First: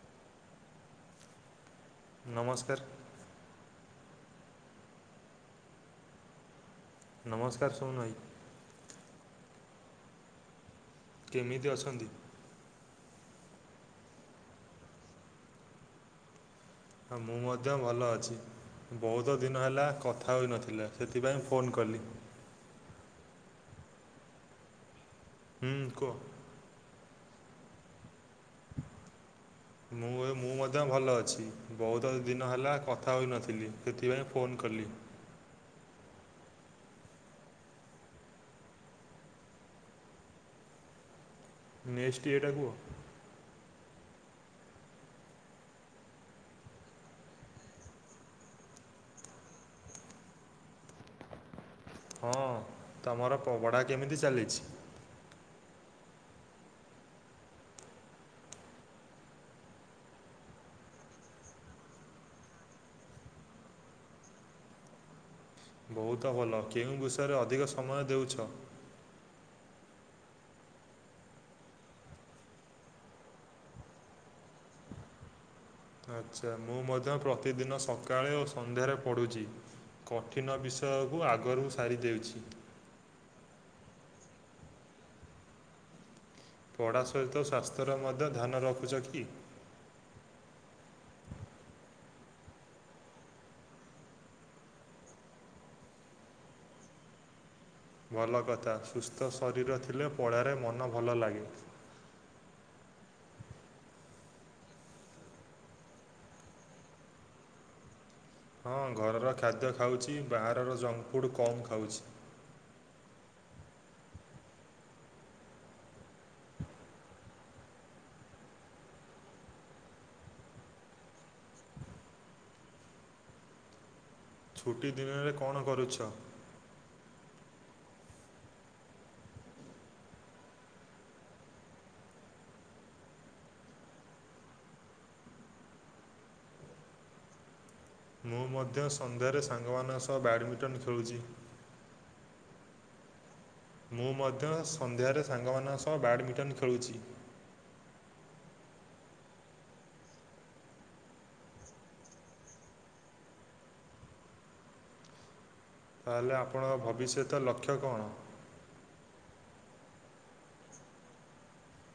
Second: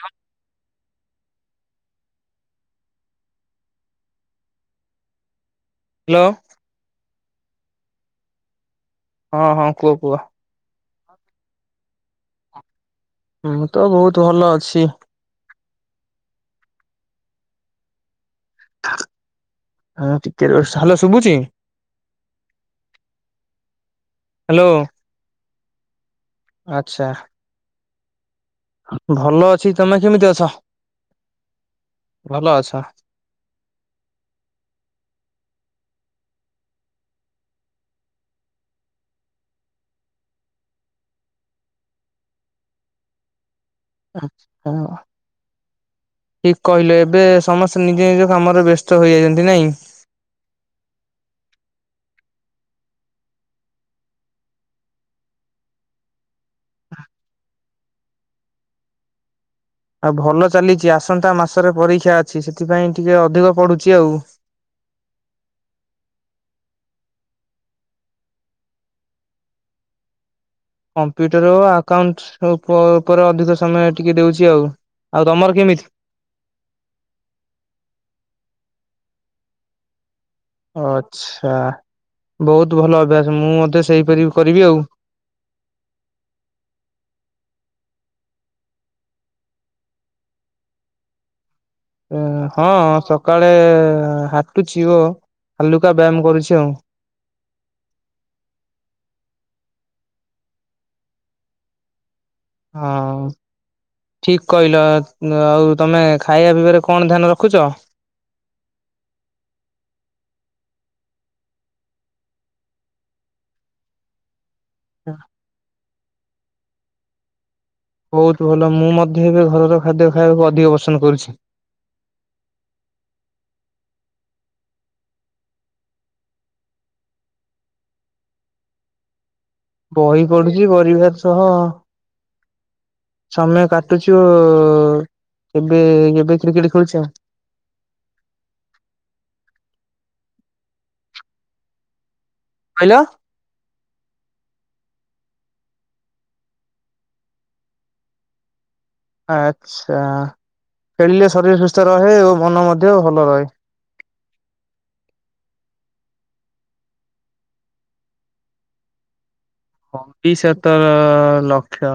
ହ ନମସ୍କାର। ହ୍ୟାଲୋ। ନମସ୍କାର ସୋମୋନ ଭାଇ। ହଁ ହଁ କୁହ କୁହ। କେମିତି ଅଛନ୍ତି? ମୁଁ ତ ବହୁତ ଭଲ ଅଛି। ହଁ ମୁଁ ମଧ୍ୟ ଭଲ ଅଛି। ବହୁତ ଦିନ ହେଲା ହଁ କଥା ଟିକେ ରୁହ। ହୋଇନଥିଲା ହ୍ୟାଲୋ ଶୁଭୁଛି ସେଥିପାଇଁ ଫୋନ୍ କଲି। ହ୍ୟାଲୋ। ହୁଁ କୁହ। ଆଚ୍ଛା। ଭଲ ଅଛି ତମେ କେମିତି ମୁଁ ଅଛ ମୁଁ ମଧ୍ୟ ଭଲ ଅଛି ବହୁତ ଭଲ ଦିନ ଅଛ ହେଲା କଥା ତାଉଇନଥିଲି ସେଥିପାଇଁ ଫୋନ୍ କଲି। ନେକ୍ସଟ ଇଏ ଟା କୁହ। ଆ ହଁ [inaudible] ଠିକ କହିଲେ ଏବେ ସମସ୍ତେ ନିଜ ନିଜ କାମରେ ବ୍ୟସ୍ତ ହେଯାଇଛନ୍ତି ନାଇଁ। ହଁ ତମର ପପଡା କେମିତି ଚାଲିଛି? ଆଉ ଭଲ ଚାଲିଛି ଆସନ୍ତା ମାସରେ ପରୀକ୍ଷା ଅଛି ସେଥିପାଇଁ ଟିକେ ଅଧିକ ପଢୁଛି ଆଉ। ବହୁତ ଭଲ କେଉଁ ବିଷରେ ଅଧିକ ସମୟ ଦେଉଛ? କମ୍ପ୍ୟୁଟର ଆକାଉଣ୍ଟ ଉପରେ ଅଧିକ ସମୟ ଟିକେ ଦଉଛି ଆଉ। ଆଉ ତମର କେମିତି? ଆଚ୍ଛା ମୁଁ ମଧ୍ୟ ପ୍ରତିଦିନ ସକାଳେ ଓ ସନ୍ଧ୍ୟାରେ ପଢ଼ୁଚି। କଠିନ ବିଷୟକୁ ଆଗରୁ ସାରିଦେଉଛି। ତୁ ଭଲ ଅଭ୍ୟାସ ମୁଁ ମଧ୍ୟ ସେଇପରି କରିବି ଆଉ। ପଢା ସହିତ ସ୍ୱାସ୍ଥ୍ୟର ମଧ୍ୟ ଧ୍ୟାନ ରଖୁଚ କି? ଏଁ ହଁ ସକାଳେ ଏଁ ହାଟୁଛି ଓ ହାଲୁକା ବ୍ୟାୟାମ କରୁଛି ଆଉ। ଭଲ କଥା ସୁସ୍ଥ ଶରୀର ଥିଲେ ପଢାରେ ମନ ଭଲ ଲାଗେ। ହଁ। ଠିକ କହିଲ ଏ ଆଉ ତମେ ଖାଇବା ପିଇବାରେ କଣ ଧ୍ୟାନ ରଖୁଚ। ହଁ ଘରର ଖାଦ୍ୟ ଖାଉଚି ବାହାରର ଜଙ୍କ ଫୁଡ଼୍ କମ୍ ଖାଉଛି। ହଁ [inaudible] ବହୁତ ଭଲ ମୁଁ ମଧ୍ୟ ଏବେ ଘରର ଖାଦ୍ୟ ଖାଇଆକୁ ଅଧିକ ପସନ୍ଦ କରୁଛି। ଛୁଟି ଦିନରେ କଣ କରୁଛ? ବହି ପଢୁଚି ଗରିବାର ସହ। ସମୟ କାଟୁଚି ଓ ଏବେ ଏବେ କ୍ରିକେଟ ଖେଳୁଛି ଆଉ। ମୁଁ ମଧ୍ୟ ସନ୍ଧ୍ୟାରେ ସାଙ୍ଗମାନଙ୍କ ସହ ବ୍ୟାଡ଼ମିଟନ ଖେଳୁଚି। କହିଲ ମୁଁ ମଧ୍ୟ ସନ୍ଧ୍ୟାରେ ସାଙ୍ଗମାନଙ୍କ ସହ ବ୍ୟାଡ଼ମିଟନ ଖେଳୁଛି। ଆଚ୍ଛା। ଖେଳିଲେ ଶରୀର ସୁସ୍ଥ ରହେ ଓ ମନ ମଧ୍ୟ ଭଲ ରହେ। ତାହେଲେ ଆପଣଙ୍କ ଭବିଷ୍ୟତ ଲକ୍ଷ୍ୟ କଣ? ଭବିଷ୍ୟତ ଲକ୍ଷ।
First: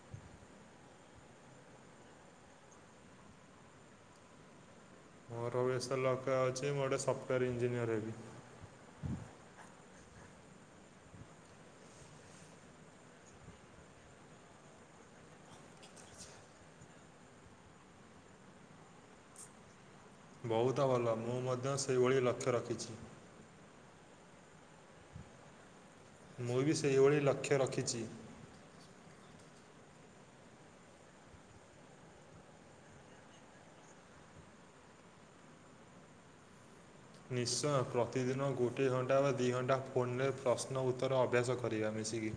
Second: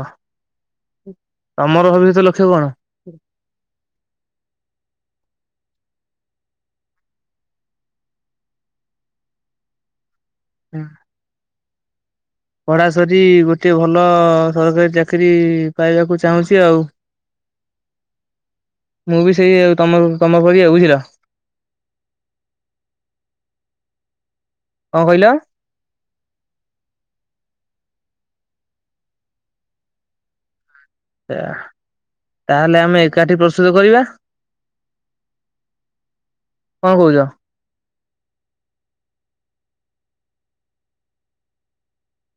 ତମର ଭବିଷ୍ୟତ ଲକ୍ଷ୍ୟ କଣ। ମୋର ଭବିଷ୍ୟ ରେ ଲକ୍ଷ ଅଛି ମୁଁ ଗୋଟେ ସଫ୍ଟୱେୟାର୍ ଇଞ୍ଜିନିୟର ହେବି। [inaudible] ପଢା ସରି ଗୋଟିଏ ଭଲ ସରକାରୀ ଚାକିରୀ ପାଇବାକୁ ଚାହୁଁଚି ଆଉ। [inaudible] ମୁଁ ବି ସେଇ ଆଉ ତମକୁ ବହୁତ ଭଲ ମୁଁ ମଧ୍ୟ ସେହିଭଳି ଲକ୍ଷ୍ୟ ରଖିଛି। କଁ କଇଲ। ମୁଁ ବି ସେହିଭଳି ଲକ୍ଷ୍ୟ ରଖିଚି। ଏ ଆହା ତାହେଲେ ଆମେ ଏକାଠି ପ୍ରସ୍ତୁତ କରିବା। କଁ କଉଚ। ନିଶ୍ଚୟ ପ୍ରତିଦିନ ଗୋଟିଏ ଘଣ୍ଟା ବା ଦି ଘଣ୍ଟା ଫୋନ୍ ରେ ପ୍ରଶ୍ନ ଉତ୍ତର ଅଭ୍ୟାସ କରିବା ମିଶିକି।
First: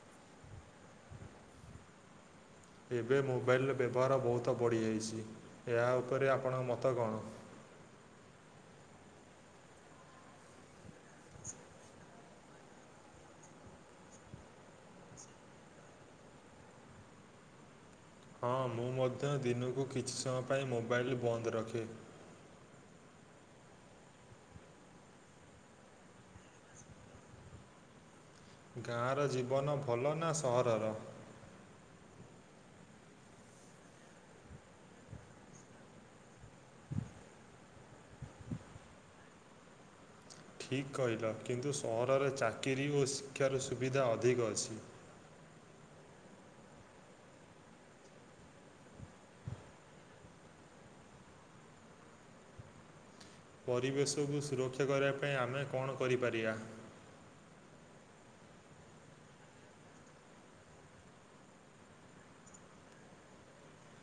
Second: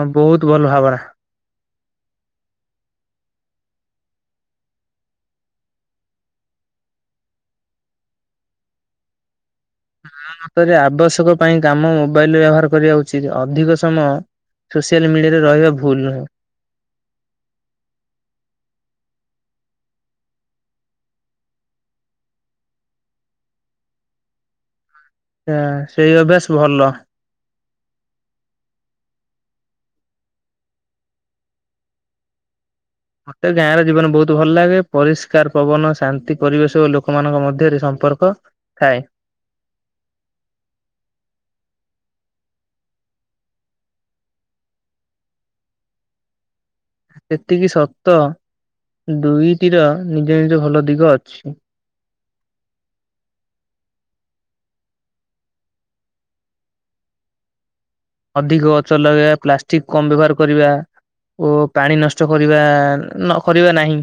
ହଁ ବୋହୁତ ଭଲ ଭାବନା। ଏବେ ମୋବାଇଲର ବ୍ୟବହାର ବହୁତ ବଢ଼ିଯାଇଛି ଏହା ଉପେରେ ଆପଣଙ୍କ ମତ କଣ। ମୋ ମତରେ ଆବଶ୍ୟକ ପାଇଁ କାମ ମୋବାଇଲ ବ୍ୟବହାର କରିବା ଉଚିତ୍ ଅଧିକ ସମୟ ସୋସିଆଲ୍ ମିଡ଼ିଆରେ ରହିବା ଭୁଲ୍ ନୁହେଁ। ହଁ ମୁଁ ମଧ୍ୟ ଦିନୁକୁ କିଛି ସମୟ ପାଇଁ ମୋବାଇଲ୍ ବନ୍ଦ ରଖେ। ଏଁ ସେଇ ଅଭ୍ୟାସ ଭଲ। ଗାଁର ଜୀବନ ଭଲ ନା ସହରର। ମତେ ଗାଁ ର ଜୀବନ ବହୁତ ଭଲ ଲାଗେ ପରିଷ୍କାର ପବନ ଶାନ୍ତି ପରିବେଶ ଓ ଲୋକମାନଙ୍କ ମଧ୍ୟେରେ ସମ୍ପର୍କ ଥାଏ। ଠିକ୍ କହିଲ କିନ୍ତୁ ସହରରେ ଚାକିରି ଓ ଶିକ୍ଷାର ସୁବିଧା ଅଧିକ ଅଛି। ସେତିକି ସତ ଦୁଇଟିର ନିଜ ନିଜ ଭଲ ଦିଗ ଅଛି। ପରିବେଶକୁ ସୁରକ୍ଷା କରିଆ ପାଇଁ ଆମେ କଣ କରିପାରିଆ। ଅଧିକ ଗଛ ଲଗେଇଆ ପ୍ଲାଷ୍ଟିକ କମ ବ୍ୟବହାର କରିବା। ଓ ପାଣି ନଷ୍ଟ କରିବା ନ କରିବା ନାହିଁ।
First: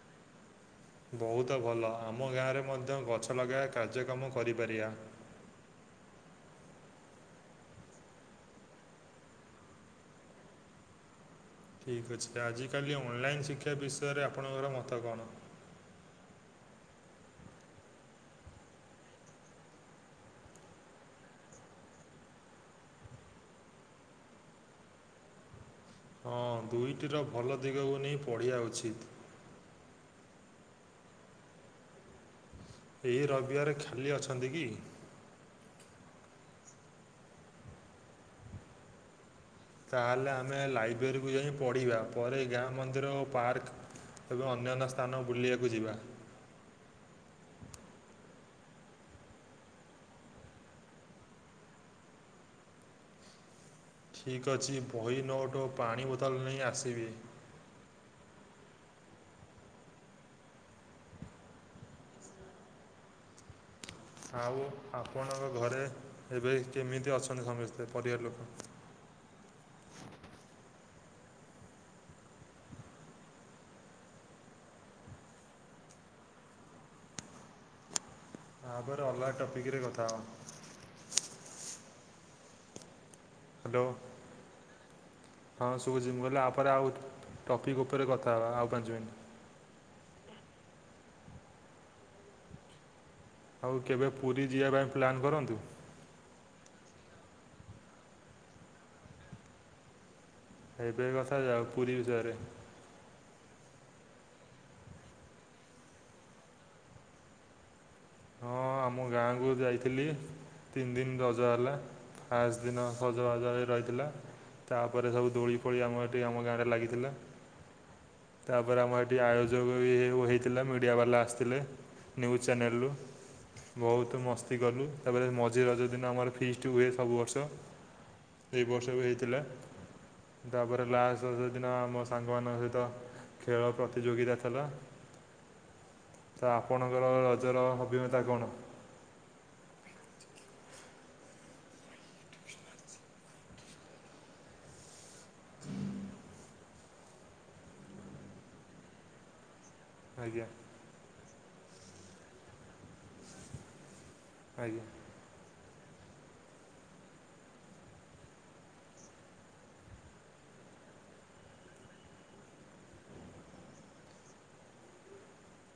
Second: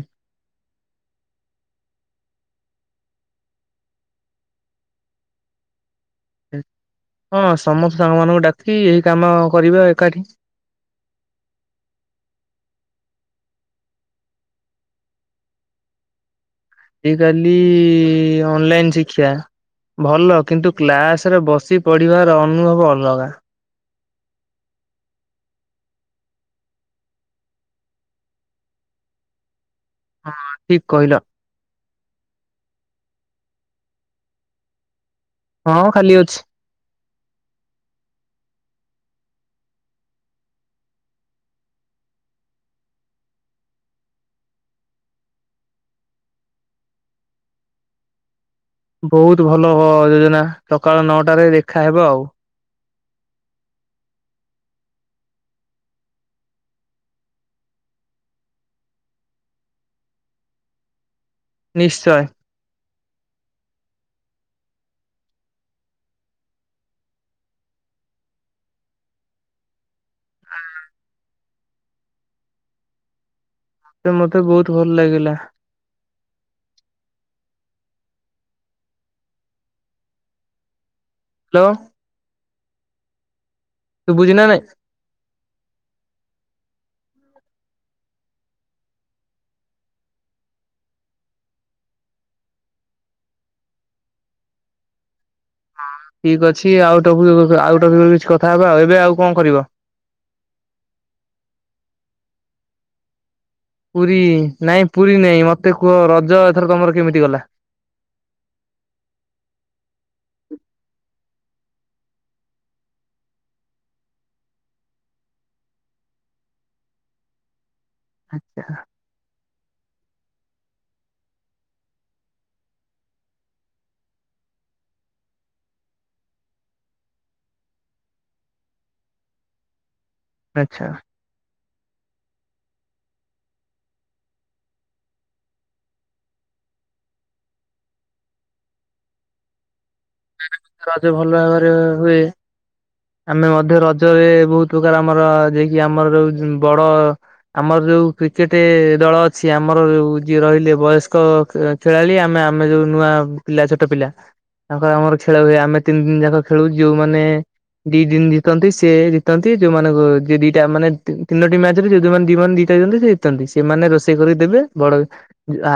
ବହୁତ ଭଲ ଆମ ଗାଁରେ ମଧ୍ୟ ଗଛ ଲଗାଇଆ କାର୍ଯ୍ୟକ୍ରମ କରିପାରିଆ। ହଁ ସମସ୍ତ ସାଙ୍ଗମାନଙ୍କୁ ଡାକି ଏହି କାମ କରିଵା ଏକାଠି। ଠିକ୍ ଅଛି ଆଜିକାଲି ଅନଲାଇନ୍ ଶିକ୍ଷା ବିଷୟରେ ଆପଣଙ୍କର ମତ କଣ। ଆଜି କାଲି ଅନଲାଇନ୍ ଶିକ୍ଷା ଭଲ କିନ୍ତୁ କ୍ଲାସ ରେ ବସି ପଢିବାର ଅନୁଭବ ଅଲଗା। ହଁ ଦୁଇଟିର ଭଲ ଦିଗକୁ ନେଇ ପଢ଼ିବା ଉଚିତ୍। ହଁ ଠିକ କହିଲ। ଏଇ ରବିବାର ଖାଲି ଅଛନ୍ତି କି। ହଁ ଖାଲି ଅଛି। ତାହେଲେ ଆମେ ଲାଇବ୍ରେରୀକୁ ଯାଇ ପଢ଼ିବା ପରେ ଗାଁ ମନ୍ଦିର ଓ ପାର୍କ। ତେବେ ଅନ୍ୟାନ୍ୟ ସ୍ଥାନ ବୁଲିବାକୁ ଯିବା। ବହୁତ ଭଲ ହ ଯୋଜନା ସକାଳ ନଅଟାରେ ଦେଖାହବ ଆଉ। ଠିକ୍ ଅଛି ବହି ନୋଟୋ ପାଣି ବୋତଲ ନେଇ ଆସିବି। ନିଶ୍ଚୟ। ଆଉ ଆପଣଙ୍କ ଘରେ ଏବେ କେମିତି ଅଛନ୍ତି ସମସ୍ତେ ପରିବାର ଲୋକ। ସେ ମତେ ବହୁତ ଭଲ ଲାଗିଲା। ଆ ପରେ ଅଲଗା ଟପିକରେ କଥା ହବା। ହ୍ୟାଲୋ। ହ୍ୟାଲୋ। ସୁବୁଝି ନା ନାଇ। ହ ସୁବୁଚି ମୁ କହିଲି ଆ ପରେ ଆଉ ଟପିକ୍ ଉପରେ କଥା ହେବା ଆଉ ପାଞ୍ଚ ମିନିଟ୍ ଆଉ କେବେ ପୁରୀ ଯିବା ପାଇଁ ପ୍ଲାନ୍ କରନ୍ତୁ। ଠିକ ଅଛି ଆଉ ଟ ଆଉ ଟ କିଛି କଥା ହବା ଆଉ ଏବେ ଆଉ କଣ କରିବ। ଏବେ କଥା ଯାାଉ ପୁରୀ ବିଷୟରେ। ପୁରୀ ନାଇଁ ପୁରୀ ନାଇଁ ମତେ କୁହ ରଜ ଏଥର ତମର କେମିତି ଗଲା? ହଁ ଆମ ଗାଁକୁ ଯାଇଥିଲି। ତିନି ଦିନ ରଜ ହେଲା। ଫାଷ୍ଟ ଦିନ ସଜ ବାଜ ହେ ରହିଥିଲା। ତାପରେ ସବୁ ଦୋଳି ଫୋଳି ଆମ ଏଠି ଆମ ଗାଁ ରେ ଲାଗିଥିଲା। ତାପରେ ଆମ ଏଠି ଆ ଯୋଗ ବି ହୋଇଥିଲା। ମିଡ଼ିଆ ବାଲା ଆସିଥିଲେ ନ୍ୟୁଜ୍ ଚ୍ୟାନେଲରୁ। ବହୁତ ମସ୍ତି କଲୁ। ତାପରେ ମଝି ରଜ ଦିନ ଆମର ଫିସ୍ଟ ହୁଏ ସବୁ ବର୍ଷ। ସେଇ ବର୍ଷ ବି ହେଇଥିଲା। ତାପରେ ଆଚ୍ଛା ଲାଷ୍ଟ ଯୋଉ ଦିନ ଆମ ସାଙ୍ଗମାନଙ୍କ ସହିତ ଖେଳ ପ୍ରତିଯୋଗିତା ଥିଲା। ତ ଆପଣଙ୍କର ରଜର ଅଭିଜ୍ଞତା କଣ? [unintelligible] ରଜ ଭଲ ଭାବରେ ହୁଏ। ଆମେ ମଧ୍ୟ ରଜରେ ବହୁତ ପ୍ରକାର ଆମର ଯିଏକି ଆମର ଯୋ ବଡ ଆମର ଯୋଉ କ୍ରିକେଟ ଦଳ ଅଛି, ଆମର ଯୋ ଯିଏ ଆଜ୍ଞା ରହିଲେ ବୟସ୍ କ ଖ ଖେଳାଳି ଆମେ ଆମେ ଯୋଉ ନୂଆ ପିଲା ଛୋଟ ପିଲା ଆଜ୍ଞା ତାଙ୍କର ଆମର ଖେଳ ହୁଏ ଆମେ ତିନି ଦିନ ଯାକ ଖେଳୁ। ଯୋଉମାନେ ଦି ଦିନ ଜିତନ୍ତି। ସ ସେ ଜିତନ୍ତି ଯୋଉମାନାନଙ୍କୁ ଯ ଦିଟା ମାନେ ତିନୋଟି ମ୍ୟାଚ ରେ ଯୋଉଉମାନେ ଦି ମାନ ଜିତନ୍ତି ସେ ସେମାନେ ରୋଷେଇ କରିକି ଦେବେ। ବଡ ଆ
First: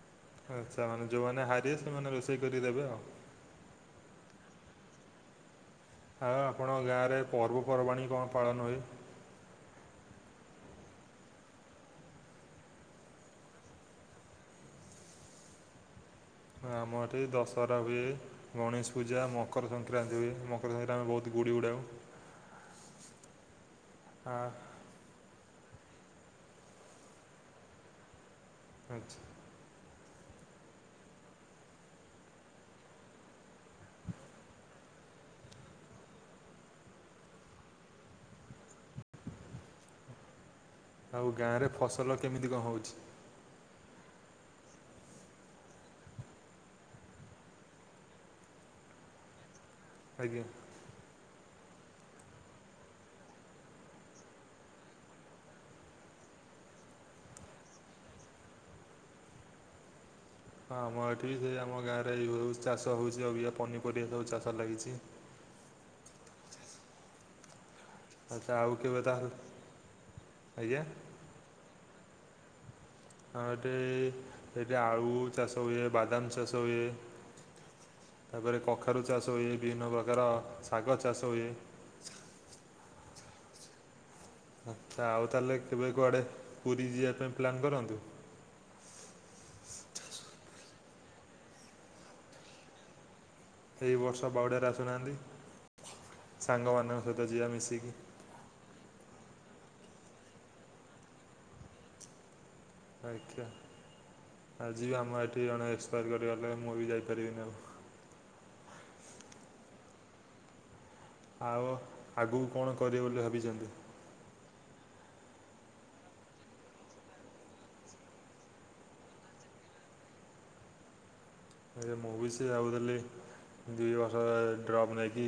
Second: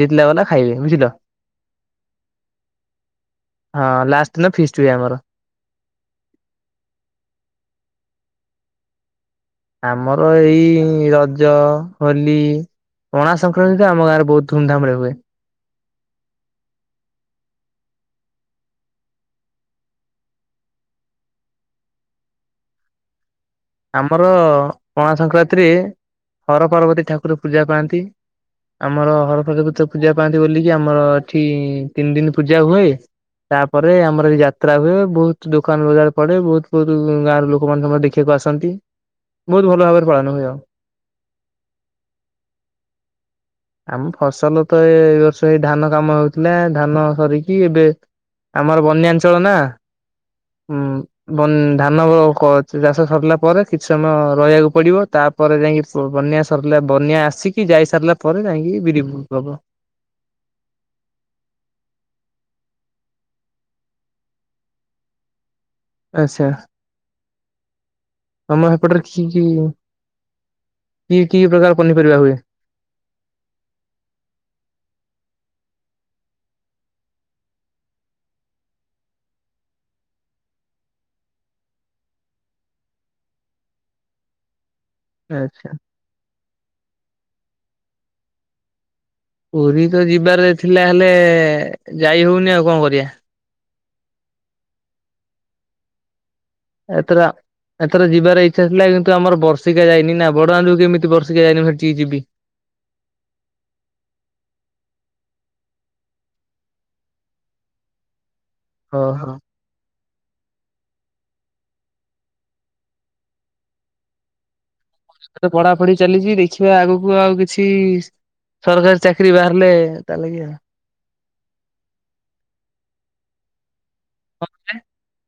ଯ ଆଚଛା ମାନେ ଯୋଉମାନେ ହାରିବେ ସେମାନେ ରୋଷେଇ କରିକି ଦେବେ ଆଉ। ହଁ ଲାଷ୍ଟ ଦିନ ଫିଷ୍ଟ ହୁଏ ଆମର। ଆଉ ଆପଣଙ୍କ ଗାଁରେ ପର୍ବପର୍ବାଣି କଣ ପାଳନ ହୁଏ? ଆମର ଏଇ ରଜ, ହୋଲି ପଣା ସଂକ୍ରାନ୍ତି ତ ଆମ ଗାଁରେ ବହୁତ ଧୁମଧାମ ରେ ହୁଏ। ହଁ ଆମ ଏଠି ଦଶହରା ହୁଏ। ଗଣେଶ ପୂଜା, ମକର ସଂକ୍ରାନ୍ତି ହୁଏ। ମକର ସଂକ୍ରାନ୍ତି ଆମେ ବହୁତ ଗୁଡ଼ି ଉଡ଼ାଉ। [inaudible] ଆମର ଆ ପଣା ସଂକ୍ରାନ୍ତିରେ ହର ପାର୍ବତୀ ଠାକୁର ପୂଜା ପାଆନ୍ତି। ଆମର ଆଚ୍ଛା ହରପ୍ରଦବତି ପୂଜା ପାଆନ୍ତି ବୋଲିକି ଆମର ଏଠି ତିନି ଦିନ ପୂଜା ହୁଏ। ତାପରେ ଆମର ଏ ଯାତ୍ରା ହୁଏ। ବହୁତ ଦୋକାନ ବଜାର ପଡେ। ବହୁତ ବହୁତ ଗାଁ ର ଲୋକ ମାନ ସମର ଦେଖିବାକୁ ଆସ ନ୍ତି ବହୁତ ଭଲ ଭାବରେ ପାଳନ ହୁଏ ଆଉ। ଆଉ ଗାଁରେ ଫସଲ କେମିତି କଣ ହଉଚି? ଆମ ଫସଲ ତ ଏ ଏଇ ବର୍ଷ ହେଇ ଧାନ କାମ ହଉଥିଲା, ଧାନ ସରିଚି ଏବେ ଆମର ବନ୍ୟାଞ୍ଚଳ ନା? ଆଜ୍ଞା। ହୁଁ ବନ୍ ଧାନ କ ଚାଷ ସରିଲା। ପରେ କିଛି ସମୟ ରହିବାକୁ ପଡ଼ିବ। ତାପରେ ଯାଇକି ବନ୍ୟା ସରିଲା ବନ୍ୟା ଆସିକି ଯାଇସାରିଲା ପ ପରେ ଯାଇହିକି ବିରି ବୁ ହବ। ହଁ ଆମ ଏଠି ବି ଆମ ଗାଁରେ ଏଇ ହେଉ ଚାଷ ହଉଚି ଆଉ ପନିପରିବା ସବୁ ଚାଷ ଲାଗିଚି। ଆଚ୍ଛା। ଆଚ୍ଛା ଆମ ଆଉ ହେପଟରେ କେବେ ତାହେଲେ ରଖିକି ଆଜ୍ଞା କି କି ପ୍ରକାର ପନିପରିବା ହୁଏ? ଆଉ ଏଟି ଏଟି ଆଳୁ ଚାଷ ହୁଏ ବାଦାମ ଚାଷ ହୁଏ। ତାପକରେ କଖାରୁ ଚାଷ ହୁଏ। ବିଭିନ୍ନ ପ୍ରକାର ଶାଗ ଚାଷ ହୁଏ। ଆଚ୍ଛ ଆଉ ତା ହେଲେ ଆଚ୍ଛା କେବେ କୁଆଡ଼େ ପୁରୀ ଯିବା ପାଇଁ ପ୍ଲାନ୍ କରନ୍ତୁ। ପୁରୀ ତ ଯିବାର ଥିଲା ହେଲେ ଯାଇ ହଉନି ଆଉ କଣ କରିବା? ଏହିଇ ବର୍ଷ ବାଉଡ଼ରେ ଆସୁନାହାଁନ୍ତି, ସାଙ୍ଗମାନଙ୍କ ସହିତ ଯିବା ମିଶିକି। ସେଥିଲା କିନ୍ତୁ ଆମର ବର୍ଷିକା ଯାଇନି ନା ବଡ ଆନ୍ଧୁ କେମିତି ବର୍ଷିକା ଯାଇନି ସେଠିକି ଯିବି। ଆଚ୍ଛା ଆଜିିବି ଆମ ଏଠି ଜଣେ ଏକ୍ସପାୟାର କରିଗଲେ। ମୁଁ ବି ଯାଇପାରିବିନି ଆଉ। ଅ ହ। ଆଉ ଆଗକୁ କଣ କରିବ ବୋଲି ଭାବିଚନ୍ତି? ଏବେ ତ ପଢାପଢି ଚାଲିଚି ଦେଖିବା ଆଗକୁ ଆଉ କିଛି ସରକାରୀ ଚାକିରି ବାହାରିଲେ ତାଲୋଗି ଆ ଏ ମୁଁ ବି ସେଇଆ ଭାବୁଥିଲି, ଦୁଇ ବର୍ଷ ଡ୍ରପ୍ ନେଇକି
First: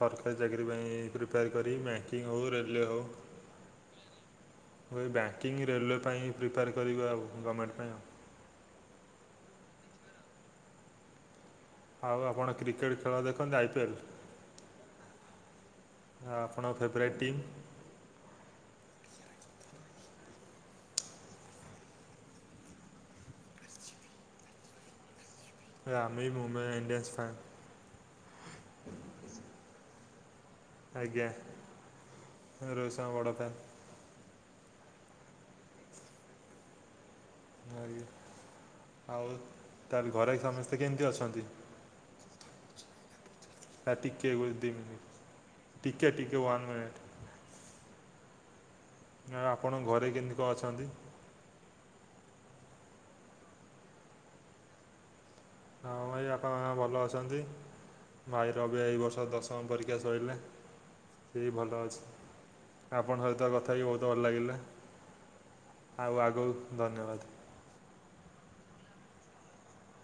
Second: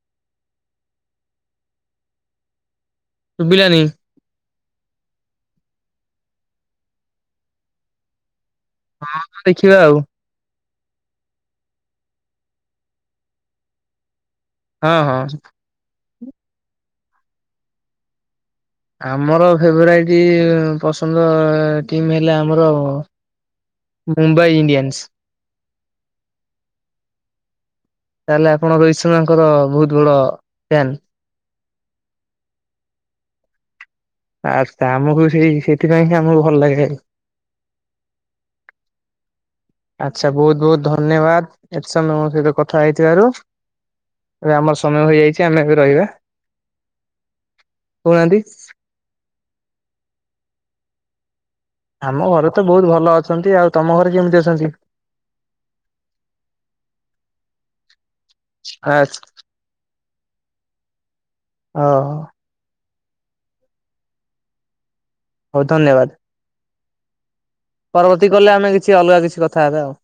ସରକାରୀ ଚାକିରି ପାଇଁ ପ୍ରିପେୟାର କରିବି, ବ୍ୟାଙ୍କିଙ୍ଗ ହେଉ, ରେଲୱେ ହେଉ। ଶୁଭିଲାନି। ମୁୁଁ କହିଲି ବ୍ୟାଙ୍କିଙ୍ଗ୍, ରେଲୱେ ପାଇଁ ପ୍ରିପେଆର୍ କରିବି ଆଉ ଗମେଣ୍ଟ ପାଇଁ ଆଉ। ହଁ, ତ ଦେଖିବା ଆଉ। ଆଉ ଆପଣ କ୍ରିକେଟ୍ ଖେଳ ଦେଖନ୍ତି, ଆଇ ପି ଏଲ୍? ହଁ, ହଁ। ହଁ, ଆପଣଙ୍କ ଫେଭରାଇଟ୍ ଟିମ୍? ଆମର ଫେଭରାଇଟ୍ ପସନ୍ଦ ଟିମ୍ ହେଲେ ଆମର ମୁମ୍ବାଇ ଇଣ୍ଡିୟାନ୍ସ‌। ଭାଇ ଆମେ ବି ମୁମ୍ବାଇ ଇଡିୟାନ୍ସ ଫ୍ୟାନ୍। ତାହେଲେ ଆପଣ ରୋହିତ ଶର୍ମା ଙ୍କର ବହୁତ ବଡ ଫ୍ୟାନ୍। ଆଜ୍ଞା, ରୋହିତ ଶର୍ମାଙ୍କ ବଡ଼ ଫ୍ୟାନ୍। ଆଚ୍ଛା, ଆମକୁ ବି ସେଇ ସେଥିପାଇଁ ହିଁ ଆମକୁ ଭଲ ଲାଗେ। ଆଜ୍ଞା, ଆଉ? ତାହେଲେ ଆଚ୍ଛା, ଘରେ ବହୁତ ସମସ୍ତେ ବହୁତ କେମିତି ଅଛନ୍ତି? ଧନ୍ୟବାଦ ଏତେ ସମୟ ମୋ ସହିତ କଥା ହେଇଥିବାରୁ। ଆ ଟିକେ ଗୋ- ଏବେ ଦି ଆମର ମିନିଟ୍ ସମୟ ହେଇଯାଇଛି ଆମେ ଏବେ ଟିକେ ରହିବା, ଟିକେ ୱାନ୍ ମିନିଟ୍। କହୁନାହାନ୍ତି। [inaudible] ଆପଣଙ୍କ ଘରେ କେମିତି କଣ ଅଛନ୍ତି? ଆମ ଘରେ ତ ବହୁତ ଭଲ ଅଛନ୍ତି, ଆଉ ତମ ଘରେ କେମିତି ଅଛନ୍ତି? ହଁ, ଭାଇ ବାପା ମାଁ ଭଲ ଅଛନ୍ତି, ଭାଇର ବି ଏଇ ଆଛା ବର୍ଷ ଦଶ ଶମ ପରୀକ୍ଷା ସରିଲା, ଏଇ ଓ ଭଲ ଅଛି। ଆପଣଙ୍କ ସହିତ କଥା ହେଇ ବହୁତ ଭଲ ଲାଗିଲା ହଉ ଧନ୍ୟବାଦ। ଆଉ ଆଗକୁ, ଧନ୍ୟବାଦ। ପରବର୍ତ୍ତୀ କଲରେ ଆମେ କିଛି ଅଲଗା କିଛି କଥା ହେବେ ଆଉ।